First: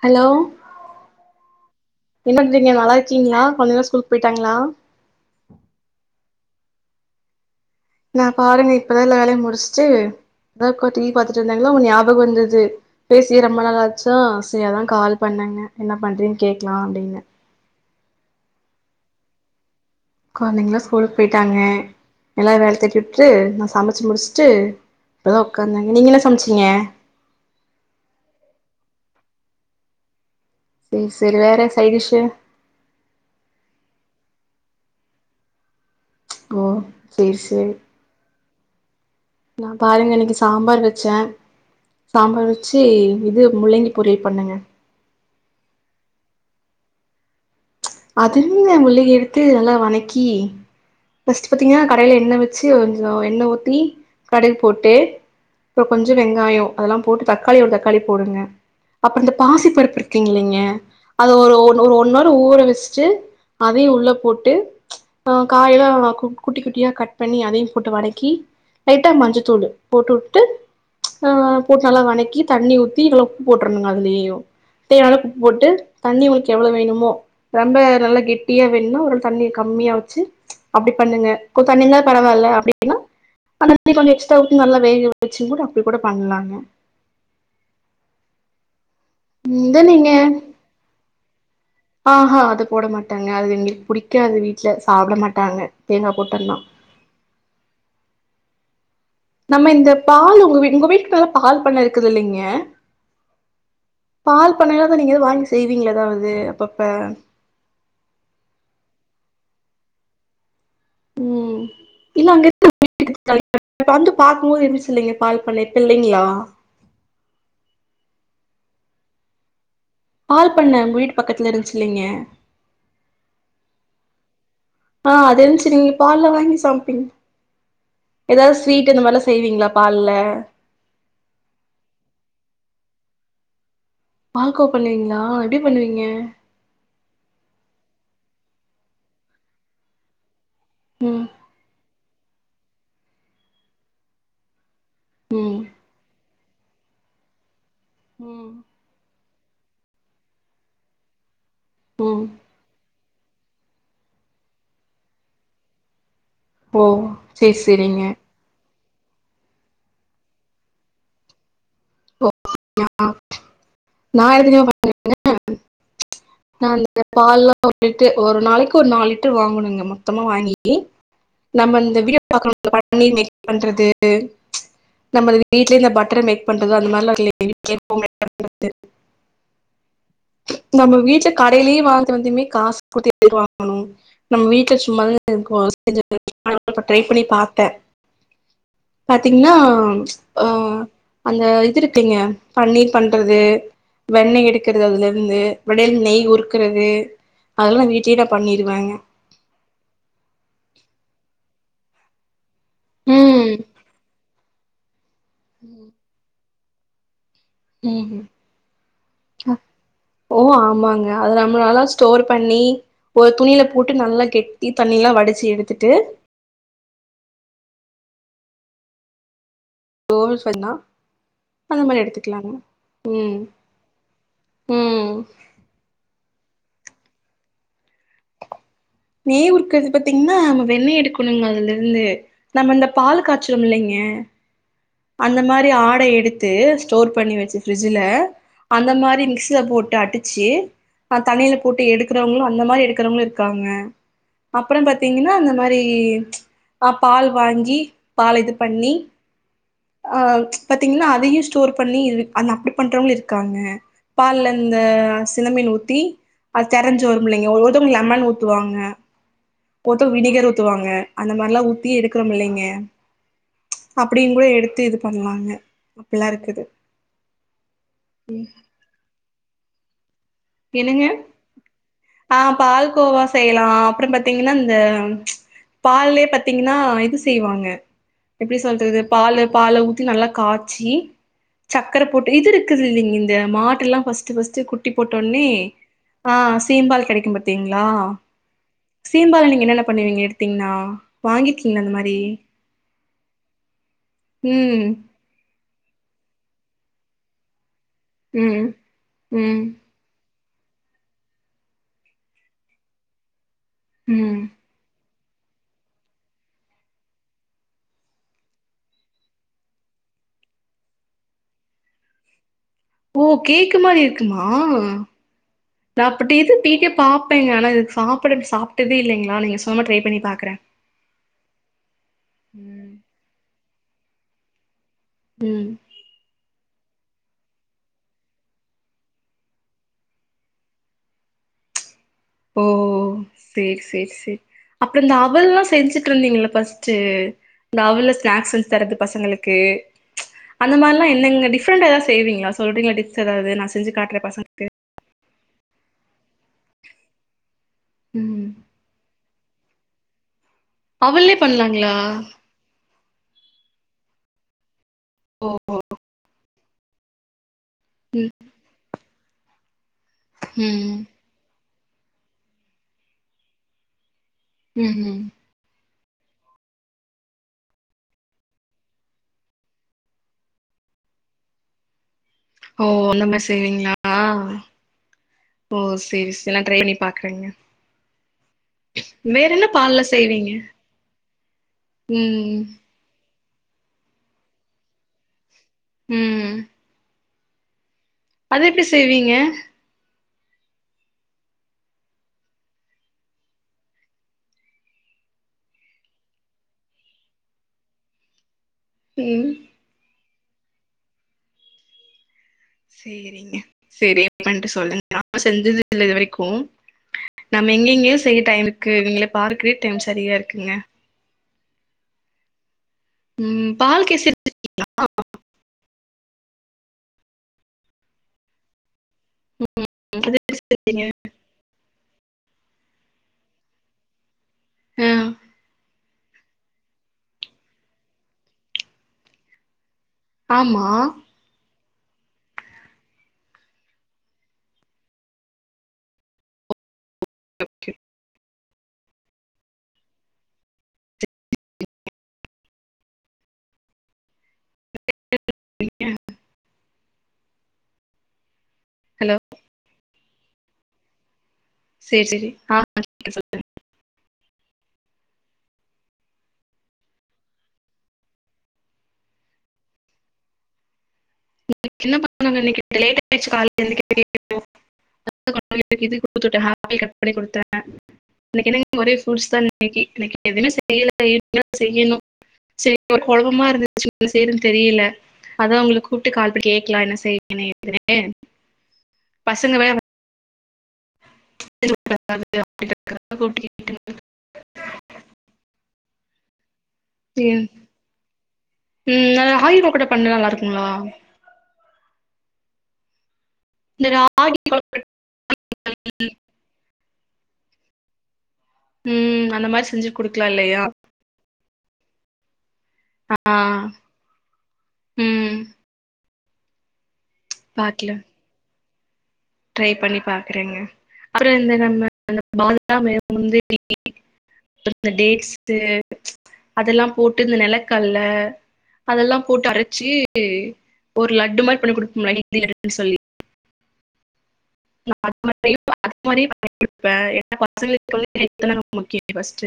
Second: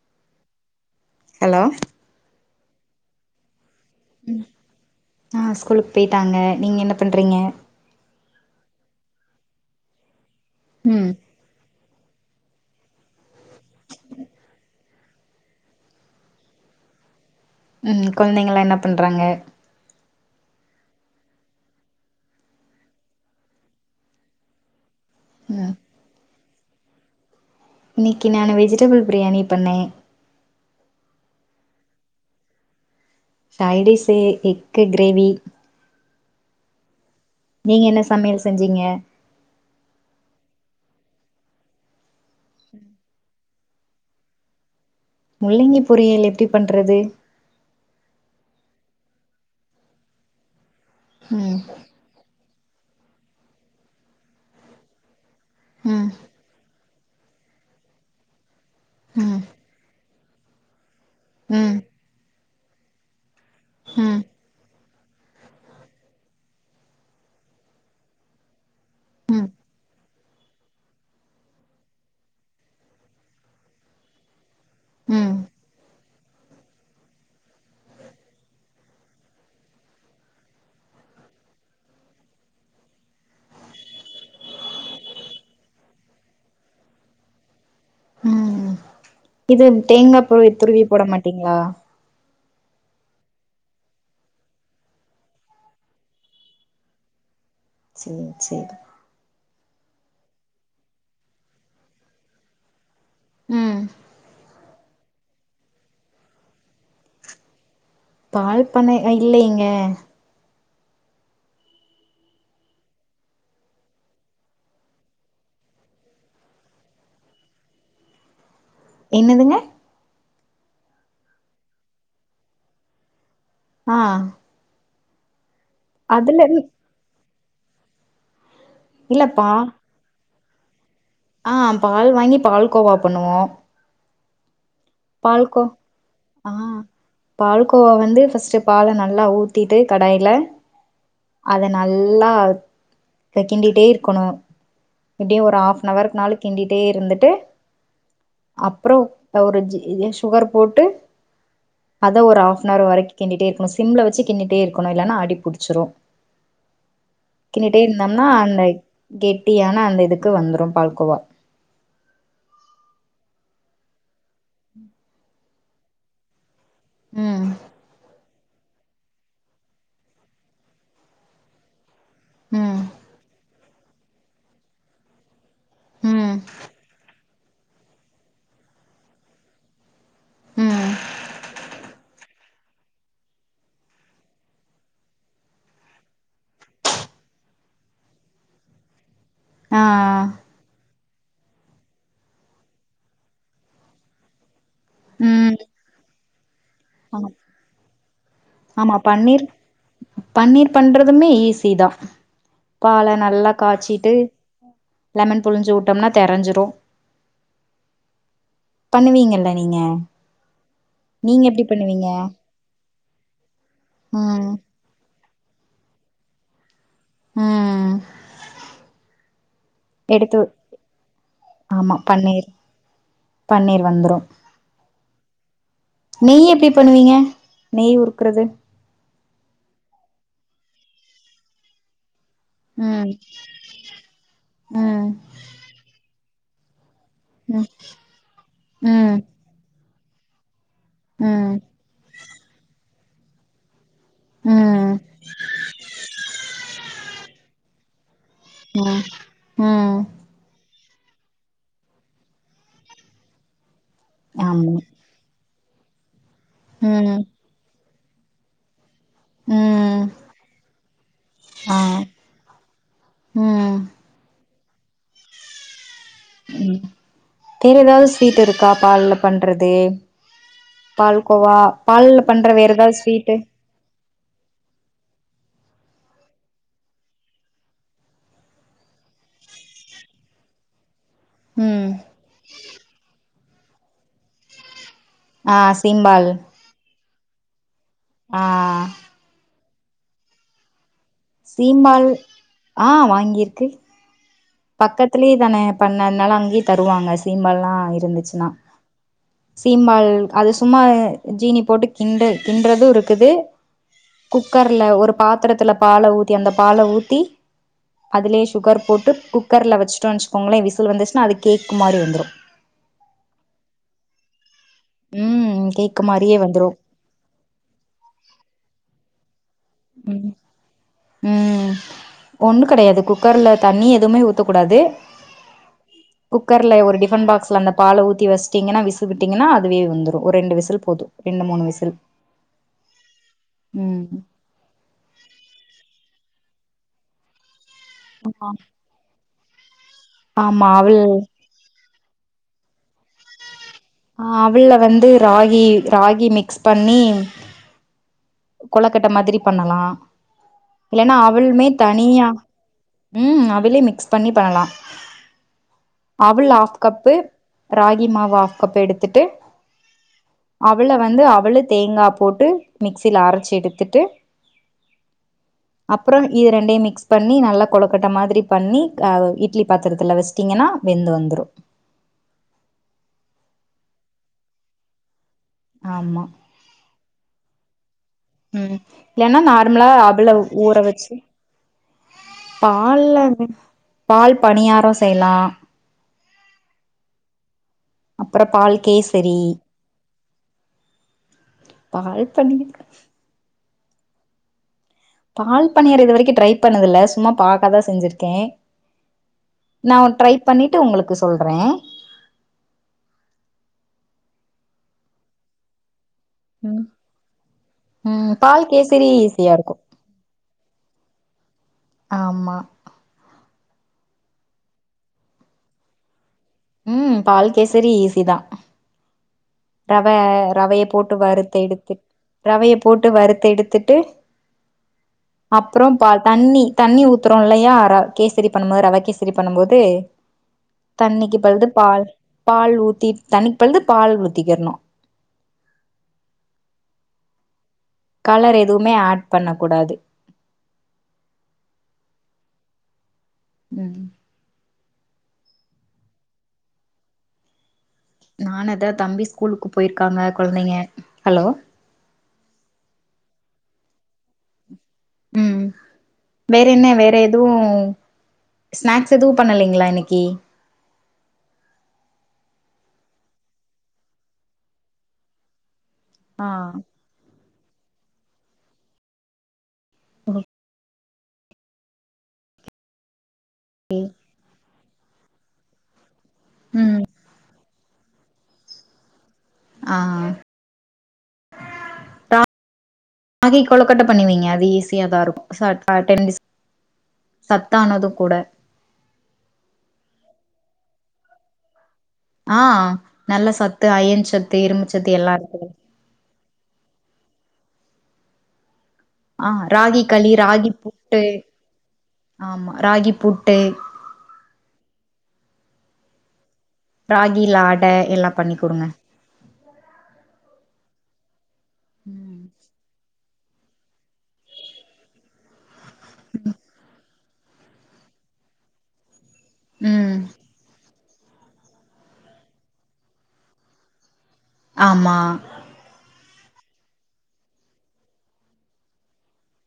Hello hello என்ன பண்றீங்க நல்லாக்கீங்ளா கொழந்தைங்கள்லா ஸ்கூல்க்கு போயிட்டாங்களா ஆ ஸ்கூலுக்கு போய்ட்டாங்க நீங்க என்ன பண்றீங்க நா பாருங்க இப்பதா எல்லா வேலையு முடிச்சுட்டு அதா உக்காந்து டிவி ம் பாத்துட்டு இருந்தங்களா உங்க ஞாபகம் வந்தது பேசியே ரொம்ப நாள் ஆச்சா சேரி அதா கால் பண்ணேங்க என்ன பண்றீன்னு கேட்கலா அப்டின்னு ம் கொழந்தைங்கலா என்ன பண்றாங்க கொழந்தைங்கலா ஸ்கூலுக்கு போயிட்டாங்க எல்லா வேல தேட்டிவுட்டு நா சமைச்சி முடிச்சுட்டு இப்பதா ம் உக்காந்தாங்க நீங்க என்ன சமைச்சீங்க இன்னைக்கி நானு வெஜிடபிள் பிரியாணி பண்ணே சேரி சேரி வேற சைடிஷ் சைடிஸ் எக்கு கிரேவி ஓ சரி சரி நீங்க என்ன சமையல் செஞ்சீங்க நா பாருங்க அன்னைக்கு சாம்பார் வச்சே சாம்பார் வச்சு இது முள்ளங்கி பொரியல் பண்ணங்க முள்ளங்கி பொரியல் எப்படி பண்றது அது என்னங்க முள்ளங்கி எடுத்து நல்லா வணக்கி நெக்ஸ்ட் ம் பாத்தீங்கனா க டாய்ல எண்ணெய் வச்சு கொஞ்சோ எண்ணெ ஊத்தி கடுகு போட்டு அப்பறோ ம் கொஞ்ச வெங்காயோ அதெல்லா போட்டு தக்காளி ஒரு தக்காளி போடுங்க அப்றோ இந்த ம் பாசி பருப்பு இருக்கு இல்லைங்க அது ஒரு ஒ ம் ஒரு ஒன் ஹவர் ஊற வச்சுட்டு அதையு உள்ள ம் போட்டு ஆ காய் எல்லா குட்டி குட்டியா கட் பண்ணி அதையும போட்டு வனக்கி லைட்டா ம் மஞ்சத்தூளு போட்டு வுட்டு ஆ போட்டு நல்லா வதக்கி தண்ணி ஊத்தி எல்லா உப்பு போட்டுறனுங்க அதுலயு தேவையான அளவுக்கு ம் உப்பு போட்டு தண்ணி உங்களுக்கு எவ்ளோ வேணுமோ ரொம்ப நல்லா கெட்டியா வேணும்னா ஒரு தண்ணி கம்மியா வச்சு அப்டி பண்ணுங்க கொஞ்ச தண்ணி இருந்தா பரவால்ல அப்டின்னா அந்த தண்ணி கொஞ்சோ எக்ஸ்ட்ரா ஊத்தி நல்லா வேக வச்சு கூட அப்டி கூட பண்ணலாங்க ம் இது இத தேங்காப்பூவ துருவி போட மாட்டீங்களா ஆஹ அது போட மாட்டங்க அது எங்களுக்கு புடிக்காது வீட்ல சாப்ட மாட்டாங்க தேங்கா போட்டன்னா சேரி சேரி நம்ம இந்த பால் உங்க உங்க வீட்டுகிட்டலா பால் பண்ணை இருக்குது இல்லைங்க ம் பால் பண்ணைலா இருந்தா நீங்கதா வாங்கி செய்வீங்களே எதாவது அப்பப்ப பால்பண்ணை அ இல்லைங்க ம் இல்ல அங்க இரு [inaudible] [inaudible] வந்து பாக்கும்போது இருந்துச்சு இல்லீங்க பால் பண்ணை இப்ப இல்லைங்களா என்னதுங்க பால் பண்ண உங்க வீட்டு பக்கத்துல இருந்துச்சு இல்லைங்க ஆ ஆ அது இருந்துச்சு நீங்க பாலுலா அதுல வாங்கி இருந்து சாப்ட்டீங்க ஏதாவது ஸ்வீட் இந்த மாரிலா இல்லப்பா செய்வீங்களா பால்ல ஆ பால் வாங்கி பால் கோவா பண்ணுவோம் பால்க்கோ பண்ணுவீங்களா எப்டி பண்ணுவீங்க ஆ பால்கோவா வந்து ஃபஸ்ட்டு பால நல்லா ஊத்திட்டு கடாயில ம் அத நல்லா க கிண்டிட்டே இருக்கணோம் அப்டியே ஒரு ம் ஹாஃப்ன் நவர்க்கு மேல கிண்டிட்டே இருந்துட்டு ம் அப்றோம் ஒரு ஜீ சுகர் போட்டு அத ம் ஒரு ஹாஃபன் நவர் வரைக் கிண்டிட்டே இருக்கனும் சிம்ல வெச்சு கிண்டிட்டே இருக்கணும் இல்லனா அடிப்புடுச்சுரும் ஓ சேரி கிண்டிட்டே சேரிங்க இருந்தோம்னா அந்த கெட்டியான அந்த இதுக்கு வந்துரும் பால்கோவா [unintelligible] நா இந்த ம் பால்லாம் வந்துட்டு ஒரு நாளைக்கு ஒரு நாலு லிட்டர் வாங்கணுங்க மொத்தமா வாங்கி நம்ம இந்த வீடிய ம் பன்னீர் மேக் பண்றது நம்ம இது வீட்லயே இந்த பட்டர் ம் மேக் பண்றது அந்த மாரில்லாம் [inaudible] பண்றது ம் நம்ம வீட்ல கடைலயே வாங்குறது வந்துமே காசு குடுத்து ஏன் வாங்கணும் நம்ம வீட்ல சும்மா இருக்கொம்னு [inaudible] ட்ரை பண்ணி பாத்தன் பாத்திங்கனா ஆ ஆ ம் அந்த இது இருக்குங்க பன்னீர் பண்றது வெண்ணெய் எடுக்கிறது அதுல இருந்து ம் விடையல நெய் உறுக்குறது ஆமா அதெலாம் வீட்லயே நா பண்ணிருவேன் ஆமா பன்னீர் பன்னீர் பண்றதுமே ஈஸி தான் பால ம் நல்லா காய்ச்சிட்டு லெமன் புழிஞ்சு உட்டோம்னா தெரஞ்சிரும் ம் ம் நீங்க ஓ ஆமாங்க அதது நீங்க எப்டி நம்மளாலா பண்ணுவீங்க ஸ்டோர் பண்ணி ஒரு துணில போட்டு நல்லா ம் கெட்டி தண்ணியலாம் வடிச்சு எடுத்துட்டு ம் எடுத்து சொன்னா அந்த ஆமா மாரி பன்னீர் எடுத்துக்கலாங்க ம் பன்னீர் வந்துரும் ம் நெய் எப்டி பண்ணுவீங்க நெய் உறுக்குறது நெய் உருக்குறது பாத்தீங்ன்னா நம்ம வெண்ணெய் எடுக்கணுங்க அதுல இருந்து நம்ம இந்த ம் பால் காய்ச்சிறோம்ல்லைங்க ம் அந்த மாரி ஆடை எடுத்து ஸ்டோர் பண்ணி வெச்சு ம் ஃபிரிட்ஜ்ல அந்த ம் மாரி மிக்சில போட்டு அடிச்சு ஆ ம் தண்ணில போட்டு எடுக்குறவங்களும் அந்த மாரி எடுக்குறவங்களும் இருக்காங்க அப்றோம் ம் பாத்தீங்ன்னா அந்த மாரி ஆ பால் வாங்கி பால் இது ம் ம் ஹ பாத்தீங்ன்னா அதயும் ஸ்டோர் பண்ணி அந்த அப்டி பண்றவங்களும் இருக்காங்க பால்ல ஆமா இந்த சிலமீன் ஊத்தீ அது தெரஞ்சி ம் வரும் இல்லிங்க ஒருத்தவங்க லெமன் ஊத்துவாங்க ம் ஒருத்தர் வினிகர் ஊத்துவாங்க அந்த மாரிலாம் ஆ ஊத்தி எடுக்குறோம் இல்லிங்க ம் அப்டியும் போய் எடுத்து இது பண்ணுவாங்க ம் வேற ஏதாவது ஸ்வீட் இருக்கா பால்ல பண்றது என்னங்க பால்கோவா பால்ல பண்ற வேற ஏதாவது ஸ்வீட்டு எலாம் அப்பறோம் பத்தி பாத்தீங்கன்னா இந்த பால்லயே பாத்திங்னா இது செய்வாங்க எப்டி சொல்றது பாலு பால ஊத்தி நல்லா காய்ச்சி ம் சக்கரை போட்டு இது இருக்குதில்லிங் இந்த மாடெல்லா ஃபஸ்ட்டு ஃபஸ்ட்டு குட்டி போட் டொன்னே ஆ சீம்பால் ஆ சீம்பால் கெடைக்கு பாத்தீங்களா ஆ சீம்பால் நீங்க என்னென்ன பண்ணுவீங்க எடுத்தீங்ன்னா வாங்கிருகிங்ளா அந்த சீம்பால் மாரி ஆ ம் த்திலி தான பண்ண அதனால அங்கேயே தருவாங்க சீம்பாலல்லா இருந்து ச்சினா ம் ம் சீம்பால் அது சும்மா ஜீனி போட்டு கிண்டு கிண்றது இருக்குது ம் குக்கர் ல ஒரு பாத்திரத்துல பால ஊத்தி அந்த பால ஊத்தி அதுலயே சுகர் போட்டு குக் கர்ல வெச்டோன் வெச்சுகோங்ளே விசில் வந்துச்சின்னா அது கேக்கு மாரி வந்துரு ஓ கேக்கு மாரி இருக்குமா ம் கேக்கு நா அப்டி மாரியே எது வந்துரு வீடியோ பாப்பேங்க ஆனா இதுக்கு சாப்பிட சாப்ட்டதே இல்லைங்களா நீங்க சொன்ன மார ட்ரை பண்ணி பாக்குறே ம் ஒண்ணு ம் கெடையாது குக்கர்ல தண்ணி எதுமே ஊத்தக் கூடாது ம் குக்கர் ல ஒரு டிபன் பாக்ஸ்ல அந்த பால ஊத்தி வெச்டீங்கனா விசில் விட்டீங்கானா அதுவே வெந்துரு ஒரு ரெண்டு விசில் போது ரெண்டு மூணு விசில் ஓ சேர் ம் சேர் சேர் அப்றோ இந்த அவல்லா செஞ்சுட்டு இருந்தீங்கல்ல ஃபஸ்ட்டு இந்த அவுள்ல ஸ்நாக்ஸ் செஞ்சு தரது பசங்களுக்கு ஆமா அந்த அவள் மாரிலா என்னென்ன டிப்ரண்ட்டா எதாத் செய்வீங்ளா சொல்றீங்ளா டிப்ஸ் எதாவ்து நா செஞ்சு காட்றே ஆ பசங்களுக்கு அவுல்ல வந்து ராகி ராகி மிக்ஸ் பண்ணி ம் கொழக்கட்ட மாத்ரி பண்ணலா இல்லைன்னா அவல்லே அவல்மே பண்லாங்களா தனியா ம் அவுலே மிக்ஸ் பண்ணி பண்ணலா ஓ அவுல் ஆஃப் கப்பு ராகி ம் மாவு ஆஃப் கப்பு எடுத்துட்டு அவுல ம் வந்து அவுலு தேங்கா போட்டு மிக்ஸியில அரச்சு எடுத்துட்டு ம் ம் அப்றோ இது ரெண்டையு மிக்ஸ் பண்ணி நல்லா கொழக்கட்ட மாத்ரி பண்ணி அ இட்லி பாத்திரத்தில வெச் சிடிங்கன்னா வெந்து வந்துரு ஓ அந்தமாரி செய்வீங்களா ஓ ஆமா செரி செரி நா ட்ரை பண்ணி பாக்குறங்க ம் இல்லன்னா நார்மலா பால்ல அவுல செய்வீங்க ஊற வெச்சு ம் பால்ல பால் பணியாரோ செய்லா ம் அப்றோ அது பால் எப்டி செய்வீங்க கேசரி பால் பனியார இது வரைக்கு ட்ரை பண்ணது இல்ல சும்மா பாக்காதா செஞ்சிருக்கே ம் நா ட்ரை பண்ணிட்டு உங்களுக்கு சொல்றே சேரிங்க செரி பண்ட்டு சொல்லுங்க நா செஞ்சதில்ல இது வரைக்கு ம் நம்ம எங்கிங்க ம் செய்ய டைம் பால் இருக்கு கேசரி இவுங்கள ஈஸியா பார்க்வே இருக்கும் டைம் சரியா இருக்குங்க ஆமா ம் பால் கேசரி செஞ்சீங்க. ம் பால் கேசரி ஈஸி தா ரவ அது எதுக்கு ரவைய செஞ்சீங்க? போட்டு வறுத்து எடுத்து ரவைய போட்டு வறுத்து எடுத்துட்டு ஆ அப்றம் பால் தண்ணி தண்ணி ஊத்துறோம் இல்லையா ர கேசரி பண்ணும் போது ரவ கேசரி பண்ணும் போது ஆமா. தண்ணிக்கு பதில் பால் பால் ஊத்தி தண்ணிக்கு பதில் பால் ஊத்திக்கரணு ஓகே கலர் எதுவுமே ஆட் பண்ண கூடாது [inaudible] ம் [inaudible] நானு அதா தம்பி ஹலோ ஸ்கூலுக்கு போயிருக்காங்க கொழந்தைங்க ஹலோ சேரி சேரி ஆ [inaudible] ம் வேற என்ன வேற எதுவு ஸ்நாக்ஸ் எதுவு பண்ணலைங்களா இன்னைக்கு [inaudible] லேட் ஆயிச்சு கால்ல எந்திக்கயு [inaudible] ஆ ஆப்பிள் கட் பண்ணி குடுத்தே இன்னக்கி என்னங்க ஒரே ஃப்ரூட்ஸ்தா இன்னக்கி இன்னக்கி எதுவு செய்யல இனிமேதா செய்யணு செரி ஒரே கொழப்பமா இருந்துச்சு செய்றன்னு தெரியல அதா உங்கள கூப்பிட்டு கால் பண்ணி கேக்லா ம் என்ன செய்றீங்கன் [unintelligible] பசங்க வேற ஆ [inaudible] ராகி கொலக்கட்டை பண்ணிவைங்க அது ஈஸியா தா இருக்கும் [unintelligible] சத்தானதும் கூட ம் ந ராகி கொழுக்கட்ட பண்ணா நல்லா இருக்குங்களா ஆ நல்ல சத்து இந்த அயன் ராகி சத்து இரும்பு கொழுக்கட் சத்து எல்லாம் இருக்கு ஆ ம் அந்த மாரி ராகி செஞ்சு களி குடுக்கலாம் ராகி இல்லையா? பூட்டு ஆமா ராகி ஆ புட்டு ம் ராகில அட பாக்கலாம். எல்லா பண்ணிக் குடுங்க ட்ரை பண்ணி பாக்குறேங்க அப்புற இந்த நம்ம இந்த ம் பாதாமு முந்திரி அப்புற இந்த டேட்ஸூ அதெல்லா போட்டு இந்த நெலக்கல்ல அதெல்லா போட்டு அரச்சு ம் ஒரு லட்டு மாரி பண்ணி குடுப்போம்ல நைட் டின்னருக்குன் சொல்லி நா ஆமா அது மாரியு அது மாரியு பண்ணி குடுப்பே ஏன்னா பசங்களுக்கு வந்து ஹெல்த் தானே ரொம்ப முக்கிய பஸ்ட்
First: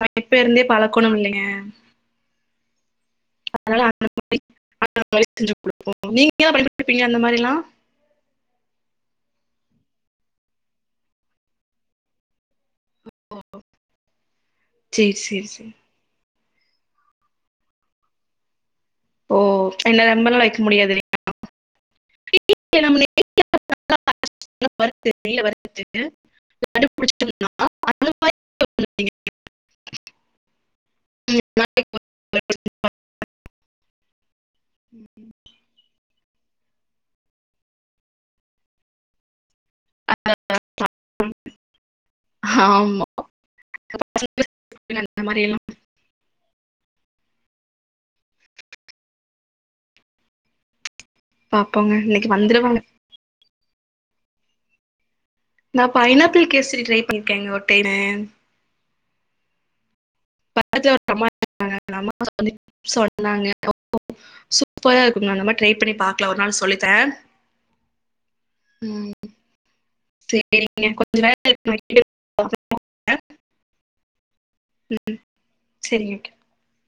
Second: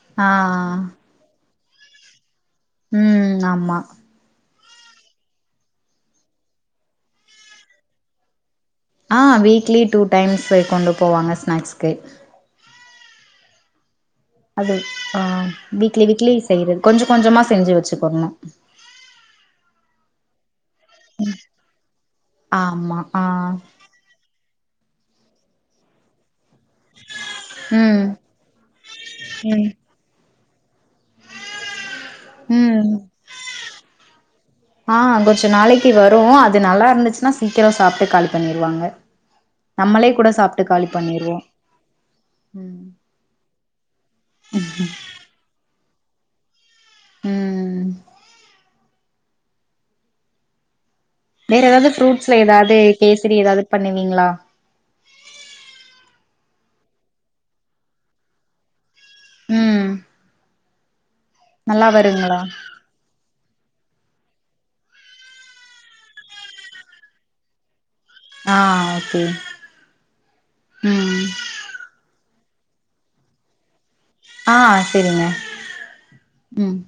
பழக்க ஆ இப்ப இருந்தே பழக்கோணு இல்லைங்க உம் அதனால அந்த மாரி அந்த மாதிரி செஞ்சு குடுப்போம் நீங்க எதுனா பண்ணி குடுப்பீங்க அந்த மாரில்லா ஆ வீக்லி டூ டைம்ஸு கொண்டு போவாங்க ஸ்நாக்ஸ்க்கு [inaudible] அது சேரி ஆ சேரி சேரி வீக்லி வீக்லி செய்யறது கொஞ்சம் கொஞ்சமா செஞ்சு வச்சு போடணு ஓ இல்ல ரொம்ப நாளைக் வைக்க முடியாது இல்லைங் ம் [inaudible] ம் [inaudible] ம் [inaudible] உம் ஆ கொஞ்ச நாளைக்கு வரும் அது நல்லா இருந்துச்சுன்னா சீக்கிரம் சாப்ட்டு காலி பண்ணிருவாங்க நம்மளே கூட சாப்ட்டு காலி பண்ணிருவோ ஆமா அந்த மாரி எல்லா ம் வேற ஏதாவது பாப்போங்க இன்னைக்கு ஃப்ரூட்ஸ்ல ஏதாவது வந்துருவாங்க கேசரி ஏதாவது பண்ணுவீங்ளா நா பைனாப்பிள் கேஸரி ட்ரை பண்ணிருக்கேங்க ஒருடைனு ம் பக்கத்துல ஒரு நல்லா அம்மா வருங்களா சொன்னாங்க அந்த அம்மா [inaudible] சூப்பரா இருக்குங்க நம்ம ட்ரை பண்ணி பாக்ல ஒரு நாள் சொல்லிதர ஆ ஓகே செரிங்க கொஞ்ச ம் வேல இருக்கு [inaudible] ஆ செரிங்க சரிங்க ம்